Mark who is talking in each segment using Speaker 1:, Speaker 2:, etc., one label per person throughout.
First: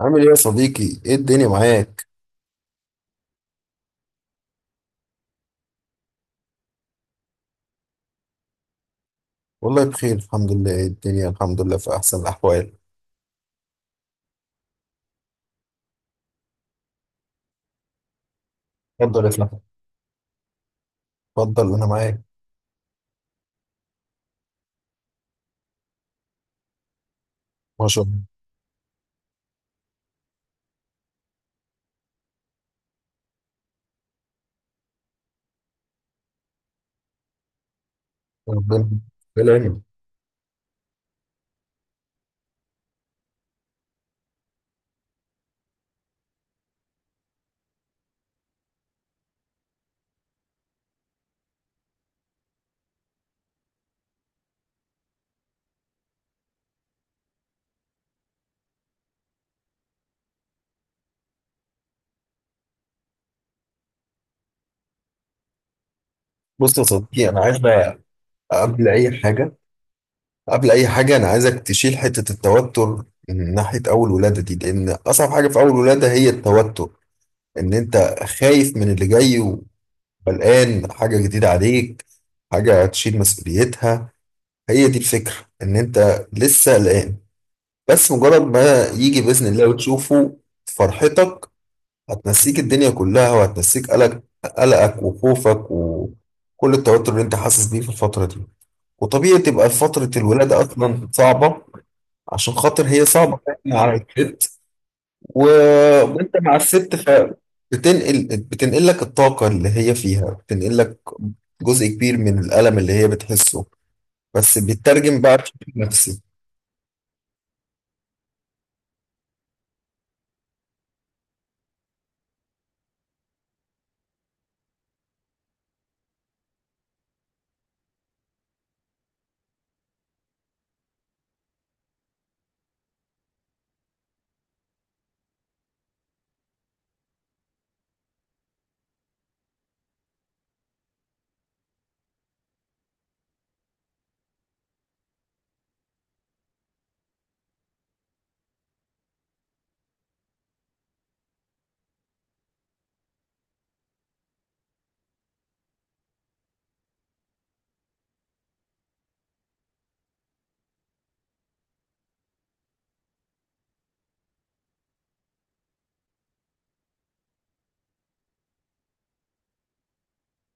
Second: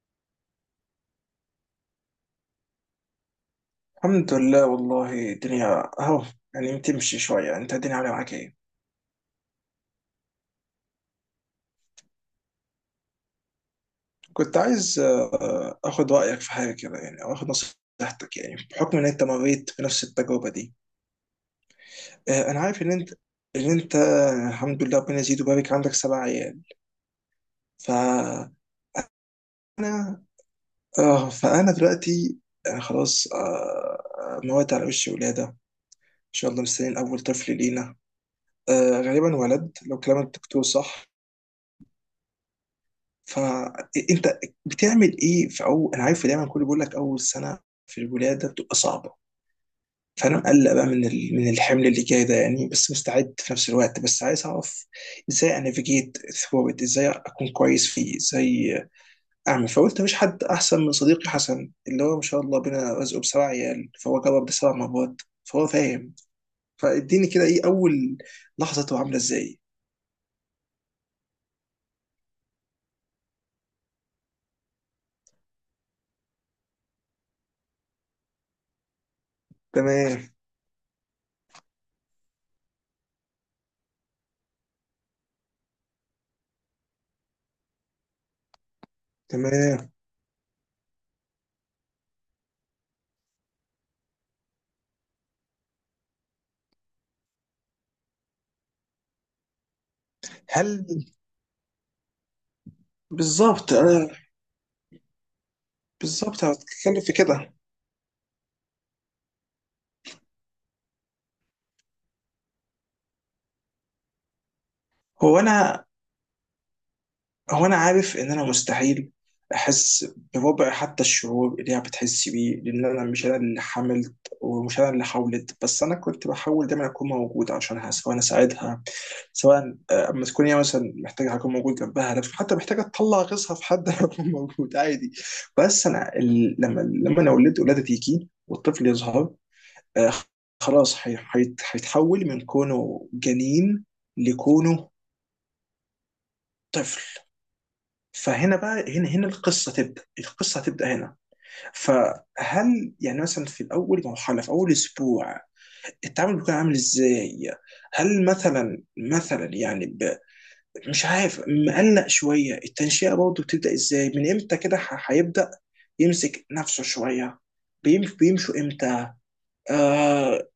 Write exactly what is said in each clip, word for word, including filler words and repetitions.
Speaker 1: عامل ايه يا صديقي؟ ايه الدنيا معاك؟
Speaker 2: الحمد لله والله، الدنيا اهو يعني بتمشي شوية. انت الدنيا عاملة معاك ايه؟
Speaker 1: والله بخير، الحمد لله. ايه الدنيا؟ الحمد لله في أحسن الأحوال.
Speaker 2: كنت عايز آه، اخد رأيك في حاجة كده، يعني او اخد نصيحتك، يعني بحكم ان انت
Speaker 1: اتفضل يا فندم،
Speaker 2: مريت بنفس التجربة دي.
Speaker 1: اتفضل أنا معاك.
Speaker 2: آه، انا عارف ان انت ان انت الحمد لله ربنا يزيد ويبارك، عندك سبع عيال.
Speaker 1: ما
Speaker 2: ف
Speaker 1: شاء الله.
Speaker 2: اه فانا دلوقتي آه، خلاص، آه، موات على وش ولادة ان شاء الله، مستنيين اول طفل لينا.
Speaker 1: ربنا
Speaker 2: آه، غالبا
Speaker 1: ربنا
Speaker 2: ولد
Speaker 1: يعينك.
Speaker 2: لو كلام الدكتور صح. فانت بتعمل ايه في اول، انا عارف دايما كله بيقول لك اول سنه في الولاده بتبقى صعبه. فانا مقلق بقى من ال- من الحمل اللي جاي ده، يعني بس مستعد في نفس الوقت، بس عايز اعرف ازاي انافيجيت ثرو ات، ازاي اكون كويس فيه، ازاي اعمل. فقلت مفيش حد احسن من صديقي حسن، اللي هو ما شاء الله بينا رزقه بسبع عيال، فهو جرب ده سبع مرات، فهو فاهم.
Speaker 1: بص يا
Speaker 2: فاديني
Speaker 1: صديقي، أنا
Speaker 2: كده،
Speaker 1: عايز
Speaker 2: ايه
Speaker 1: بقى
Speaker 2: اول
Speaker 1: قبل
Speaker 2: لحظته عامله
Speaker 1: أي حاجة،
Speaker 2: ازاي؟
Speaker 1: قبل أي حاجة أنا عايزك تشيل حتة التوتر من ناحية أول ولادة دي، لأن أصعب حاجة في أول ولادة هي التوتر. إن أنت خايف من اللي جاي،
Speaker 2: تمام.
Speaker 1: وقلقان حاجة جديدة عليك، حاجة هتشيل مسؤوليتها. هي دي الفكرة، إن أنت لسه قلقان. بس مجرد ما يجي بإذن الله
Speaker 2: تمام.
Speaker 1: وتشوفه، فرحتك هتنسيك الدنيا كلها، وهتنسيك قلق قلقك وخوفك وكل التوتر اللي انت حاسس بيه في الفترة دي. وطبيعي تبقى فترة الولادة
Speaker 2: هل...
Speaker 1: أصلا صعبة، عشان خاطر هي صعبة
Speaker 2: بالظبط.
Speaker 1: على الست. و- وانت
Speaker 2: بالظبط انا
Speaker 1: مع الست،
Speaker 2: بتتكلم في كده.
Speaker 1: فبتنقل، بتنقل لك الطاقة اللي هي فيها، بتنقل لك جزء كبير من الألم اللي هي بتحسه، بس بيترجم بقى
Speaker 2: هو
Speaker 1: بشكل
Speaker 2: انا
Speaker 1: نفسي.
Speaker 2: هو انا عارف ان انا مستحيل احس بربع حتى الشعور اللي هي بتحس بيه، لان انا مش انا اللي حملت، ومش انا اللي حاولت، بس انا كنت بحاول دايما اكون موجود عشانها، سواء اساعدها، سواء آه، اما تكون هي مثلا محتاجه اكون موجود جنبها، لو حتى محتاجه تطلع غيظها في حد أنا اكون موجود عادي. بس انا ال... لما لما انا ولدت ولاده تيجي والطفل يظهر، آه، خلاص هي- هيت- هيتحول من كونه جنين لكونه طفل. فهنا بقى، هنا هنا القصه تبدا القصه هتبدا هنا. فهل يعني مثلا، في اول مرحله، في اول اسبوع، التعامل بيكون عامل ازاي؟ هل مثلا مثلا، يعني ب... مش عارف، مقلق شويه، التنشئه برضه بتبدا ازاي، من امتى كده ح- هيبدا يمسك نفسه شويه، بيم... بيمشوا امتى؟ آه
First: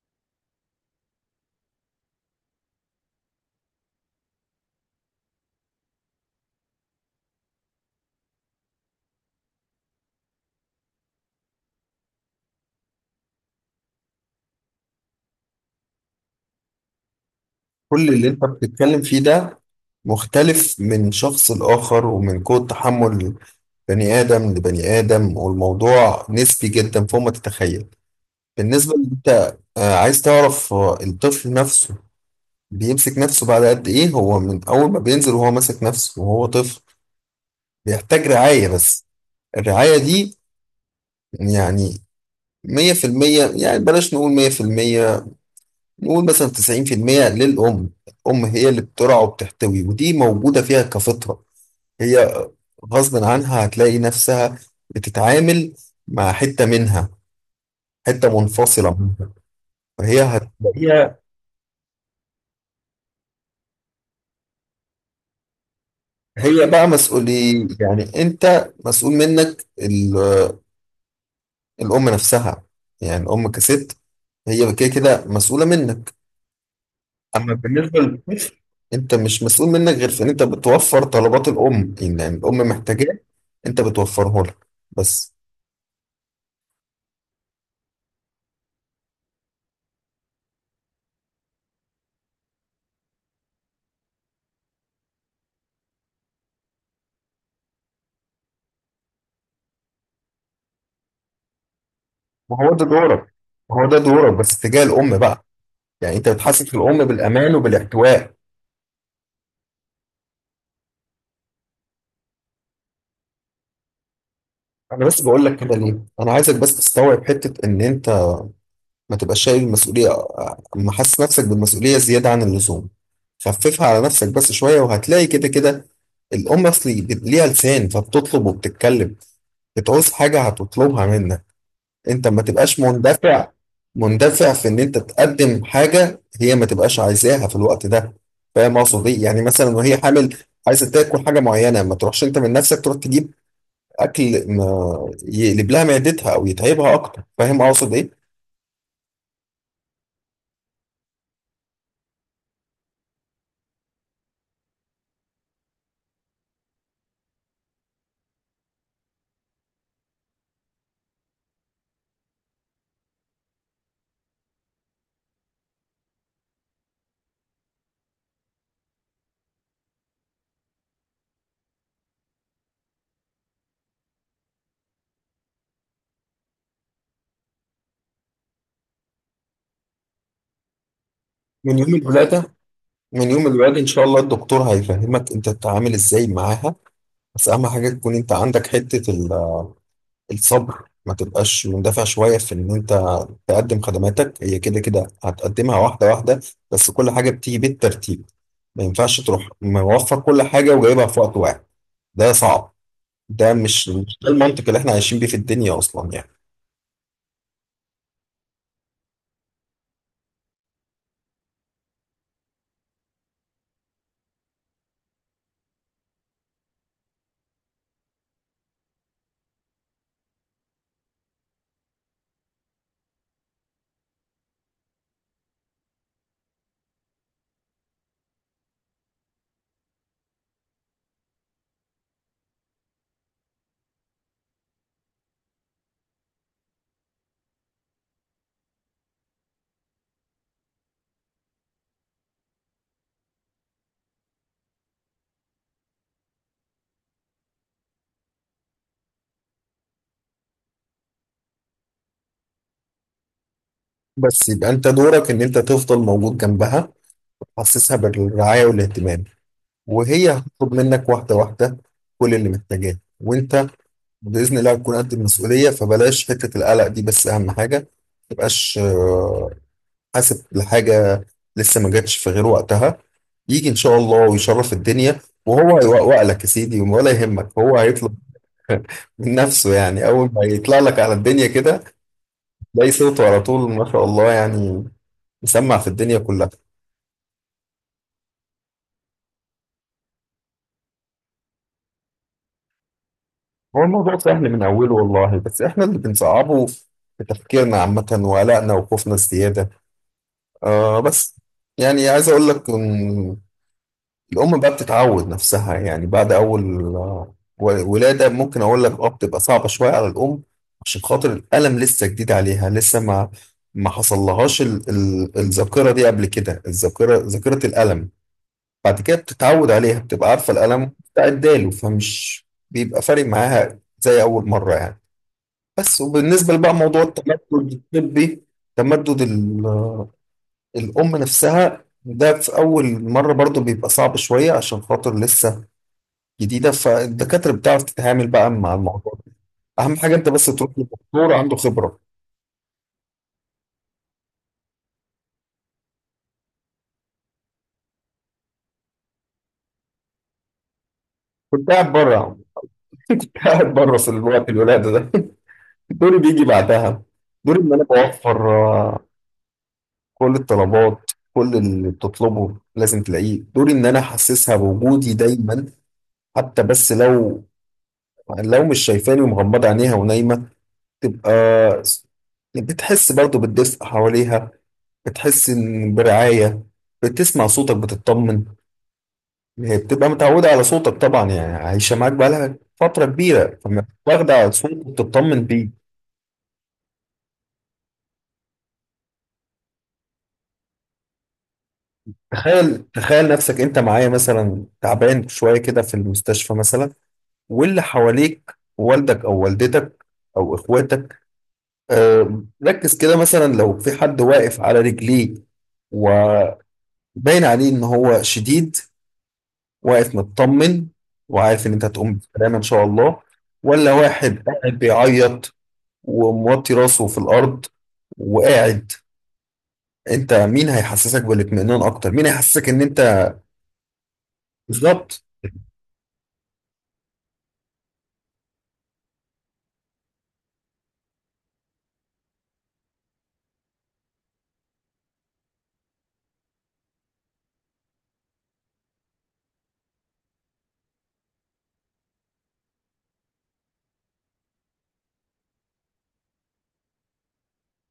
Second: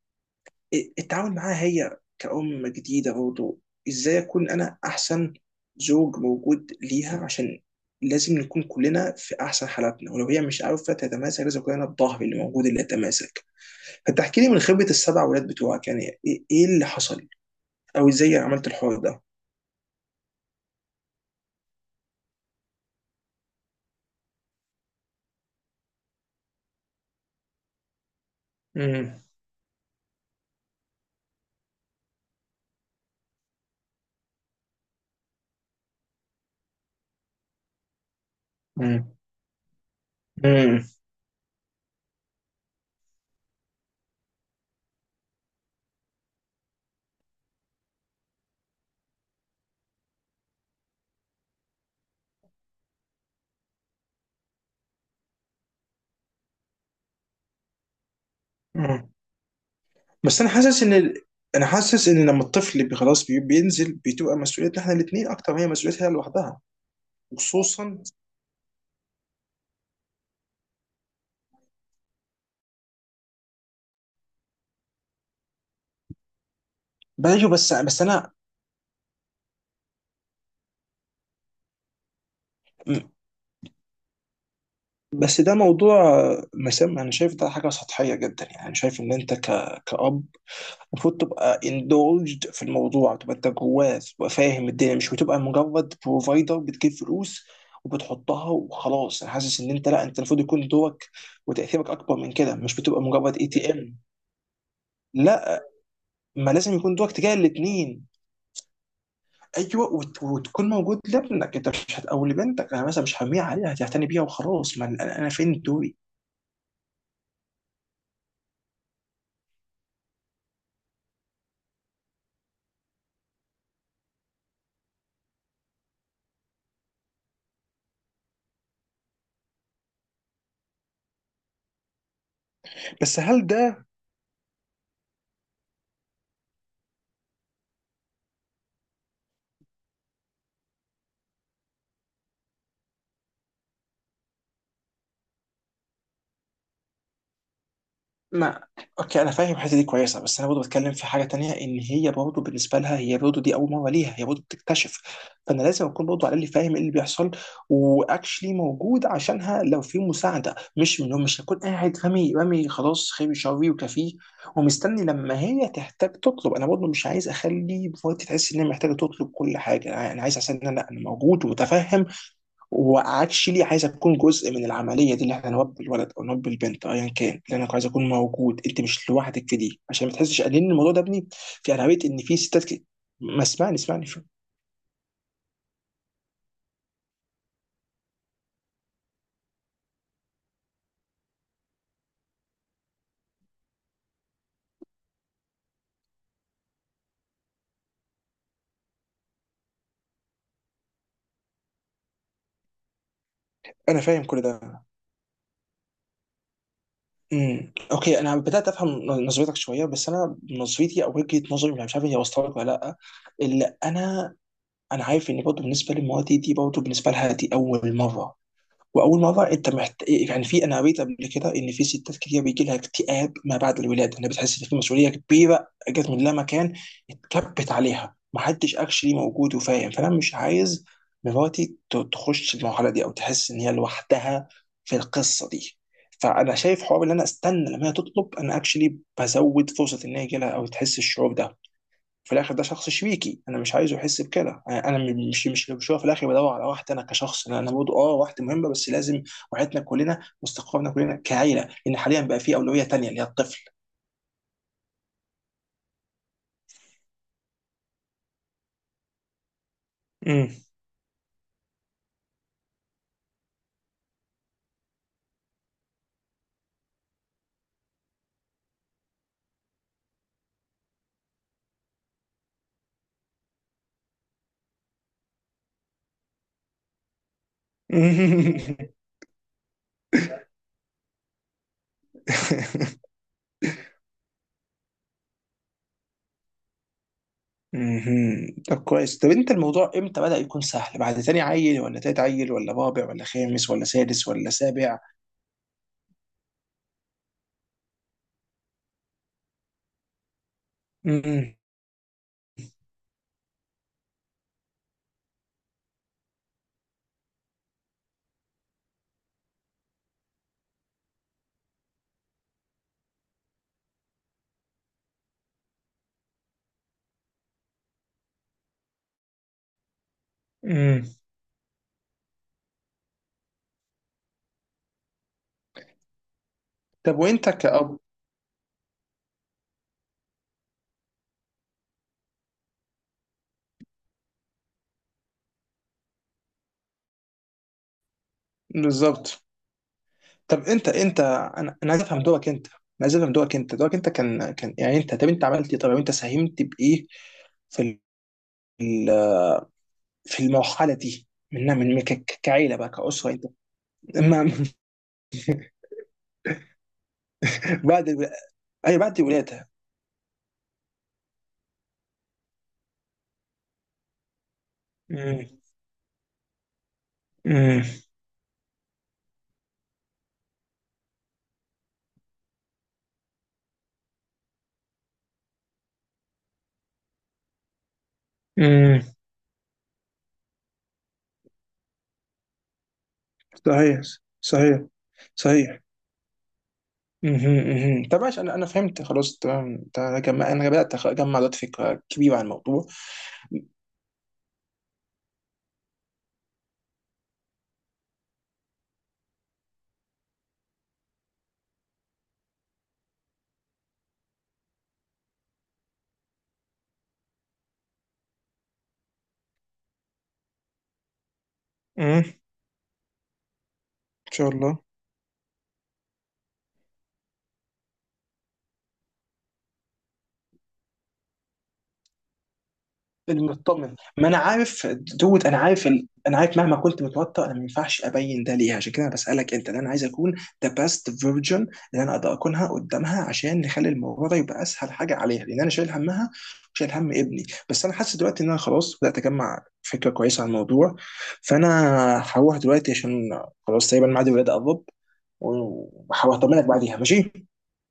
Speaker 2: التعامل معاها هي كأم جديدة برضه، ازاي اكون انا احسن زوج موجود ليها؟ عشان لازم نكون كلنا في احسن حالاتنا، ولو هي مش عارفة تتماسك لازم كلنا الظهر اللي موجود اللي يتماسك. فتحكي لي من خبرة السبع ولاد بتوعك، يعني ايه إيه اللي حصل،
Speaker 1: كل
Speaker 2: او
Speaker 1: اللي
Speaker 2: ازاي
Speaker 1: انت
Speaker 2: عملت الحوار
Speaker 1: بتتكلم فيه
Speaker 2: ده؟
Speaker 1: ده مختلف من شخص لآخر، ومن قوة تحمل بني آدم لبني آدم، والموضوع نسبي جدا فوق ما تتخيل. بالنسبة ان
Speaker 2: امم.
Speaker 1: انت آه، عايز تعرف آه، الطفل نفسه بيمسك نفسه بعد قد ايه، هو من اول ما بينزل وهو ماسك نفسه، وهو طفل بيحتاج رعاية بس.
Speaker 2: امم.
Speaker 1: الرعاية دي
Speaker 2: امم.
Speaker 1: يعني مية في المية، يعني بلاش نقول مية في المية، نقول مثلا تسعين في المية للأم. الأم هي اللي بترعى وبتحتوي، ودي موجودة فيها كفطرة. هي غصب عنها هتلاقي نفسها بتتعامل مع حتة منها، حتة منفصلة
Speaker 2: أمم.
Speaker 1: منها، فهي
Speaker 2: بس انا حاسس ان
Speaker 1: هتلاقيها.
Speaker 2: ال- انا حاسس ان لما الطفل بي- خلاص بي- بينزل، بتبقى مسؤوليتنا احنا الاثنين اكتر ما هي مسؤوليتها لوحدها.
Speaker 1: هي بقى مسؤولية،
Speaker 2: وخصوصا...
Speaker 1: يعني انت مسؤول منك ال- الأم نفسها. يعني الأم كست، هي كده كده مسؤولة منك.
Speaker 2: بلاش،
Speaker 1: أما
Speaker 2: بس
Speaker 1: بالنسبة
Speaker 2: بس انا.
Speaker 1: للبنت، انت مش مسؤول منك غير في ان انت بتوفر طلبات الأم، يعني الأم محتاجاه انت بتوفره لها بس.
Speaker 2: بس ده موضوع مسام. انا شايف ده حاجه سطحيه جدا، يعني انا شايف ان انت ك... كأب، المفروض تبقى indulged في الموضوع، تبقى انت جواه، تبقى فاهم الدنيا. مش بتبقى مجرد بروفايدر بتجيب فلوس وبتحطها وخلاص. انا حاسس ان انت، لا، انت المفروض يكون دورك وتاثيرك اكبر من كده.
Speaker 1: وهو
Speaker 2: مش
Speaker 1: ده
Speaker 2: بتبقى
Speaker 1: دورك
Speaker 2: مجرد اي تي
Speaker 1: هو
Speaker 2: ام.
Speaker 1: ده دورك بس تجاه الأم بقى،
Speaker 2: لا،
Speaker 1: يعني انت
Speaker 2: ما لازم
Speaker 1: بتحسس
Speaker 2: يكون
Speaker 1: الأم
Speaker 2: دورك تجاه
Speaker 1: بالأمان
Speaker 2: الاثنين.
Speaker 1: وبالاحتواء.
Speaker 2: ايوه، وت... وتكون موجود لابنك، انت مش هت... او لبنتك. انا مثلا مش هرميها عليها، هتعتني بيها وخلاص. ما
Speaker 1: انا
Speaker 2: انا
Speaker 1: بس
Speaker 2: أنا
Speaker 1: بقول لك
Speaker 2: فين
Speaker 1: كده
Speaker 2: دوري؟
Speaker 1: ليه، انا عايزك بس تستوعب حته ان انت ما تبقاش شايل المسؤوليه، ما حاسس نفسك بالمسؤوليه زياده عن اللزوم. خففها على نفسك بس شويه، وهتلاقي كده كده الام اصلي ليها لسان، فبتطلب وبتتكلم. بتعوز حاجه هتطلبها منك. انت ما تبقاش
Speaker 2: بس هل
Speaker 1: مندفع،
Speaker 2: ده...
Speaker 1: مندفع في ان انت تقدم حاجه هي ما تبقاش عايزاها في الوقت ده. فاهم اقصد ايه؟ يعني مثلا وهي حامل عايزه تاكل حاجه معينه، ما تروحش انت من نفسك تروح تجيب اكل ما يقلب لها معدتها او يتعبها اكتر. فاهم اقصد ايه؟
Speaker 2: ما، اوكي، انا فاهم الحته دي كويسه، بس انا برضه بتكلم في حاجه تانية، ان هي برضه بالنسبه لها، هي برضه دي اول مره ليها، هي برضه بتكتشف. فانا لازم اكون برضه، على الاقل، فاهم ايه اللي بيحصل، واكشلي موجود عشانها لو في مساعده. مش من مش هكون قاعد رامي رامي خلاص، خيري شري وكفيه، ومستني لما هي تحتاج تطلب. انا برضه مش عايز اخلي مراتي تحس ان هي محتاجه تطلب كل حاجه. انا عايز احس ان انا انا موجود ومتفهم. واكشلي عايز اكون جزء من العمليه دي، اللي احنا نربي الولد او نربي البنت، ايا كان. اللي انا عايز اكون موجود، انت مش لوحدك في دي، عشان ما تحسش لان الموضوع ده ابني. في،
Speaker 1: من
Speaker 2: انا
Speaker 1: يوم
Speaker 2: قريت ان في
Speaker 1: الولاده
Speaker 2: ستات كده.
Speaker 1: من
Speaker 2: ما،
Speaker 1: يوم
Speaker 2: اسمعني
Speaker 1: الولاده ان شاء
Speaker 2: اسمعني،
Speaker 1: الله
Speaker 2: شو.
Speaker 1: الدكتور هيفهمك انت تتعامل ازاي معاها. بس اهم حاجه تكون انت عندك حته ال- الصبر. ما تبقاش مندفع شويه في ان انت تقدم خدماتك، هي كده كده هتقدمها واحده واحده، بس كل حاجه بتيجي بالترتيب. ما ينفعش تروح موفر كل حاجه وجايبها في وقت واحد، ده صعب. ده مش
Speaker 2: انا
Speaker 1: مش
Speaker 2: فاهم
Speaker 1: ده
Speaker 2: كل
Speaker 1: المنطق اللي
Speaker 2: ده.
Speaker 1: احنا عايشين بيه في الدنيا اصلا يعني.
Speaker 2: امم. اوكي، انا بدات افهم نظرتك شويه، بس انا نظرتي، او وجهه نظري، مش عارف هي وصلت لك ولا لا. اللي انا، انا عارف ان برضه بالنسبه لمراتي دي، برضه بالنسبه لها دي اول مره. واول مره انت محت... يعني، في، انا قريت قبل كده ان في ستات كتير بيجي لها اكتئاب ما بعد الولاده، انها بتحس ان في مسؤوليه كبيره جت من لا مكان، اتكبت عليها، محدش اكشلي موجود وفاهم. فانا مش عايز مراتي ت- تخش المرحله دي، او تحس ان هي لوحدها في القصه دي. فانا شايف حوار ان انا استنى لما هي تطلب، انا اكشلي بزود فرصه ان هي يجي لها، او تحس الشعور ده. في الاخر ده شخص شبيكي، انا مش عايزه يحس بكده. انا أنا مش مش مش هو في الاخر بدور على واحد، انا كشخص انا أنا برضه اه واحد مهمه، بس لازم وعيتنا كلنا واستقرارنا كلنا كعيله، لان حاليا بقى في اولويه تانيه اللي هي الطفل.
Speaker 1: بس يبقى انت دورك ان انت تفضل موجود جنبها، حسسها بالرعاية والاهتمام، وهي
Speaker 2: مم.
Speaker 1: هتطلب منك واحدة واحدة كل اللي محتاجاه، وانت بإذن الله هتكون قد المسؤولية. فبلاش حتة القلق دي، بس أهم حاجة ما تبقاش آه، حاسب لحاجة لسه ما جاتش في غير وقتها. يجي إن شاء الله ويشرف الدنيا، وهو هيوقوق لك يا سيدي، ولا يهمك، هو هيطلب من نفسه. يعني أول ما يطلع لك على الدنيا كده، تلاقي صوته على طول، ما شاء الله، يعني مسمع في الدنيا كلها.
Speaker 2: مهم. طب كويس، طب انت، الموضوع امتى بدأ يكون سهل؟ بعد تاني عيل، ولا تالت عيل، ولا رابع، ولا خامس،
Speaker 1: هو
Speaker 2: ولا
Speaker 1: الموضوع
Speaker 2: سادس،
Speaker 1: سهل
Speaker 2: ولا
Speaker 1: من أوله
Speaker 2: سابع؟
Speaker 1: والله، بس إحنا اللي بنصعبه في تفكيرنا عامة، وقلقنا وخوفنا الزيادة. آه بس
Speaker 2: مم.
Speaker 1: يعني عايز أقول لك إن الأم بقى بتتعود نفسها، يعني بعد أول آه، و- ولادة ممكن أقول لك أه بتبقى صعبة شوية على الأم، عشان خاطر الألم لسه جديد عليها، لسه ما ما حصل لهاش ال- ال- الذاكرة دي قبل كده، الذاكرة ذاكرة الألم. بعد كده بتتعود عليها، بتبقى عارفة الألم،
Speaker 2: مم.
Speaker 1: بتعداله، فمش بيبقى فارق معاها زي أول مرة يعني. بس وبالنسبة بقى موضوع
Speaker 2: طب
Speaker 1: التمدد
Speaker 2: وانت كأب؟
Speaker 1: الطبي، تمدد ال- الأم نفسها، ده في أول مرة برضو بيبقى صعب شوية، عشان خاطر لسه جديدة، فالدكاترة بتعرف تتعامل بقى مع الموضوع ده.
Speaker 2: بالظبط.
Speaker 1: أهم حاجة أنت بس
Speaker 2: طب
Speaker 1: تروح
Speaker 2: انت انت
Speaker 1: لدكتور عنده
Speaker 2: انا انا
Speaker 1: خبرة.
Speaker 2: عايز افهم دورك انت، انا عايز افهم دورك. انت دورك انت كان كان يعني انت، طب انت عملت ايه؟ طب انت ساهمت بايه في ال- في المرحله دي، من
Speaker 1: كنت قاعد
Speaker 2: من
Speaker 1: بره
Speaker 2: ك-
Speaker 1: يا عم.
Speaker 2: ك- كعيله بقى كاسره
Speaker 1: كنت
Speaker 2: انت؟
Speaker 1: قاعد بره في
Speaker 2: ما.
Speaker 1: الوقت الولادة ده. دوري بيجي بعدها. دوري إن أنا
Speaker 2: بعد
Speaker 1: بوفر
Speaker 2: اي
Speaker 1: آه،
Speaker 2: بعد الولاده.
Speaker 1: كل الطلبات، كل اللي بتطلبه لازم تلاقيه. دوري إن أنا أحسسها بوجودي
Speaker 2: امم.
Speaker 1: دايما، حتى بس لو
Speaker 2: امم.
Speaker 1: لو مش شايفاني ومغمضة عينيها ونايمة، تبقى بتحس برضو بالدفء حواليها، بتحس إن برعاية، بتسمع صوتك بتطمن.
Speaker 2: امم.
Speaker 1: هي بتبقى متعودة على صوتك طبعا، يعني عايشة معاك بقالها فترة كبيرة، فما
Speaker 2: صحيح.
Speaker 1: واخدة على
Speaker 2: صحيح.
Speaker 1: صوتك وبتطمن بيه.
Speaker 2: صحيح. مهم، مهم. طب ماشي، انا انا فهمت خلاص، تمام تمام. انا جمع- انا بدات اجمع دلوقتي فكره كبيره عن
Speaker 1: تخيل
Speaker 2: الموضوع.
Speaker 1: تخيل نفسك انت معايا مثلا تعبان شوية كده في المستشفى مثلا، واللي حواليك والدك او والدتك او اخواتك، آه، ركز كده. مثلا لو في حد واقف على رجليه و... باين عليه ان هو شديد، واقف مطمن، وعارف ان انت هتقوم
Speaker 2: امم.
Speaker 1: بالسلامه ان شاء الله، ولا
Speaker 2: ان
Speaker 1: واحد
Speaker 2: شاء
Speaker 1: قاعد
Speaker 2: الله.
Speaker 1: بيعيط وموطي راسه في الارض وقاعد؟ انت مين هيحسسك بالاطمئنان اكتر؟ مين هيحسسك ان انت؟
Speaker 2: المطمن، ما انا عارف.
Speaker 1: بالظبط.
Speaker 2: دود، انا عارف ال... انا عارف مهما كنت متوتر انا ما ينفعش ابين ده ليها، عشان كده انا بسالك انت، لأن انا عايز اكون ذا بيست فيرجن، اللي انا اقدر اكونها قدامها، عشان نخلي الموضوع ده يبقى اسهل حاجه عليها، لان انا شايل همها وشايل هم ابني. بس انا حاسس دلوقتي ان انا خلاص بدات اجمع فكره كويسه عن الموضوع. فانا هروح دلوقتي، عشان خلاص تقريبا ميعاد الولاده قرب، وهطمنك بعديها. ماشي.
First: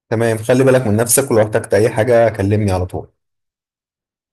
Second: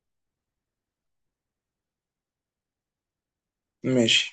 Speaker 1: تمام، خلي بالك من نفسك، ولو احتجت اي حاجه كلمني على طول.
Speaker 2: ماشي.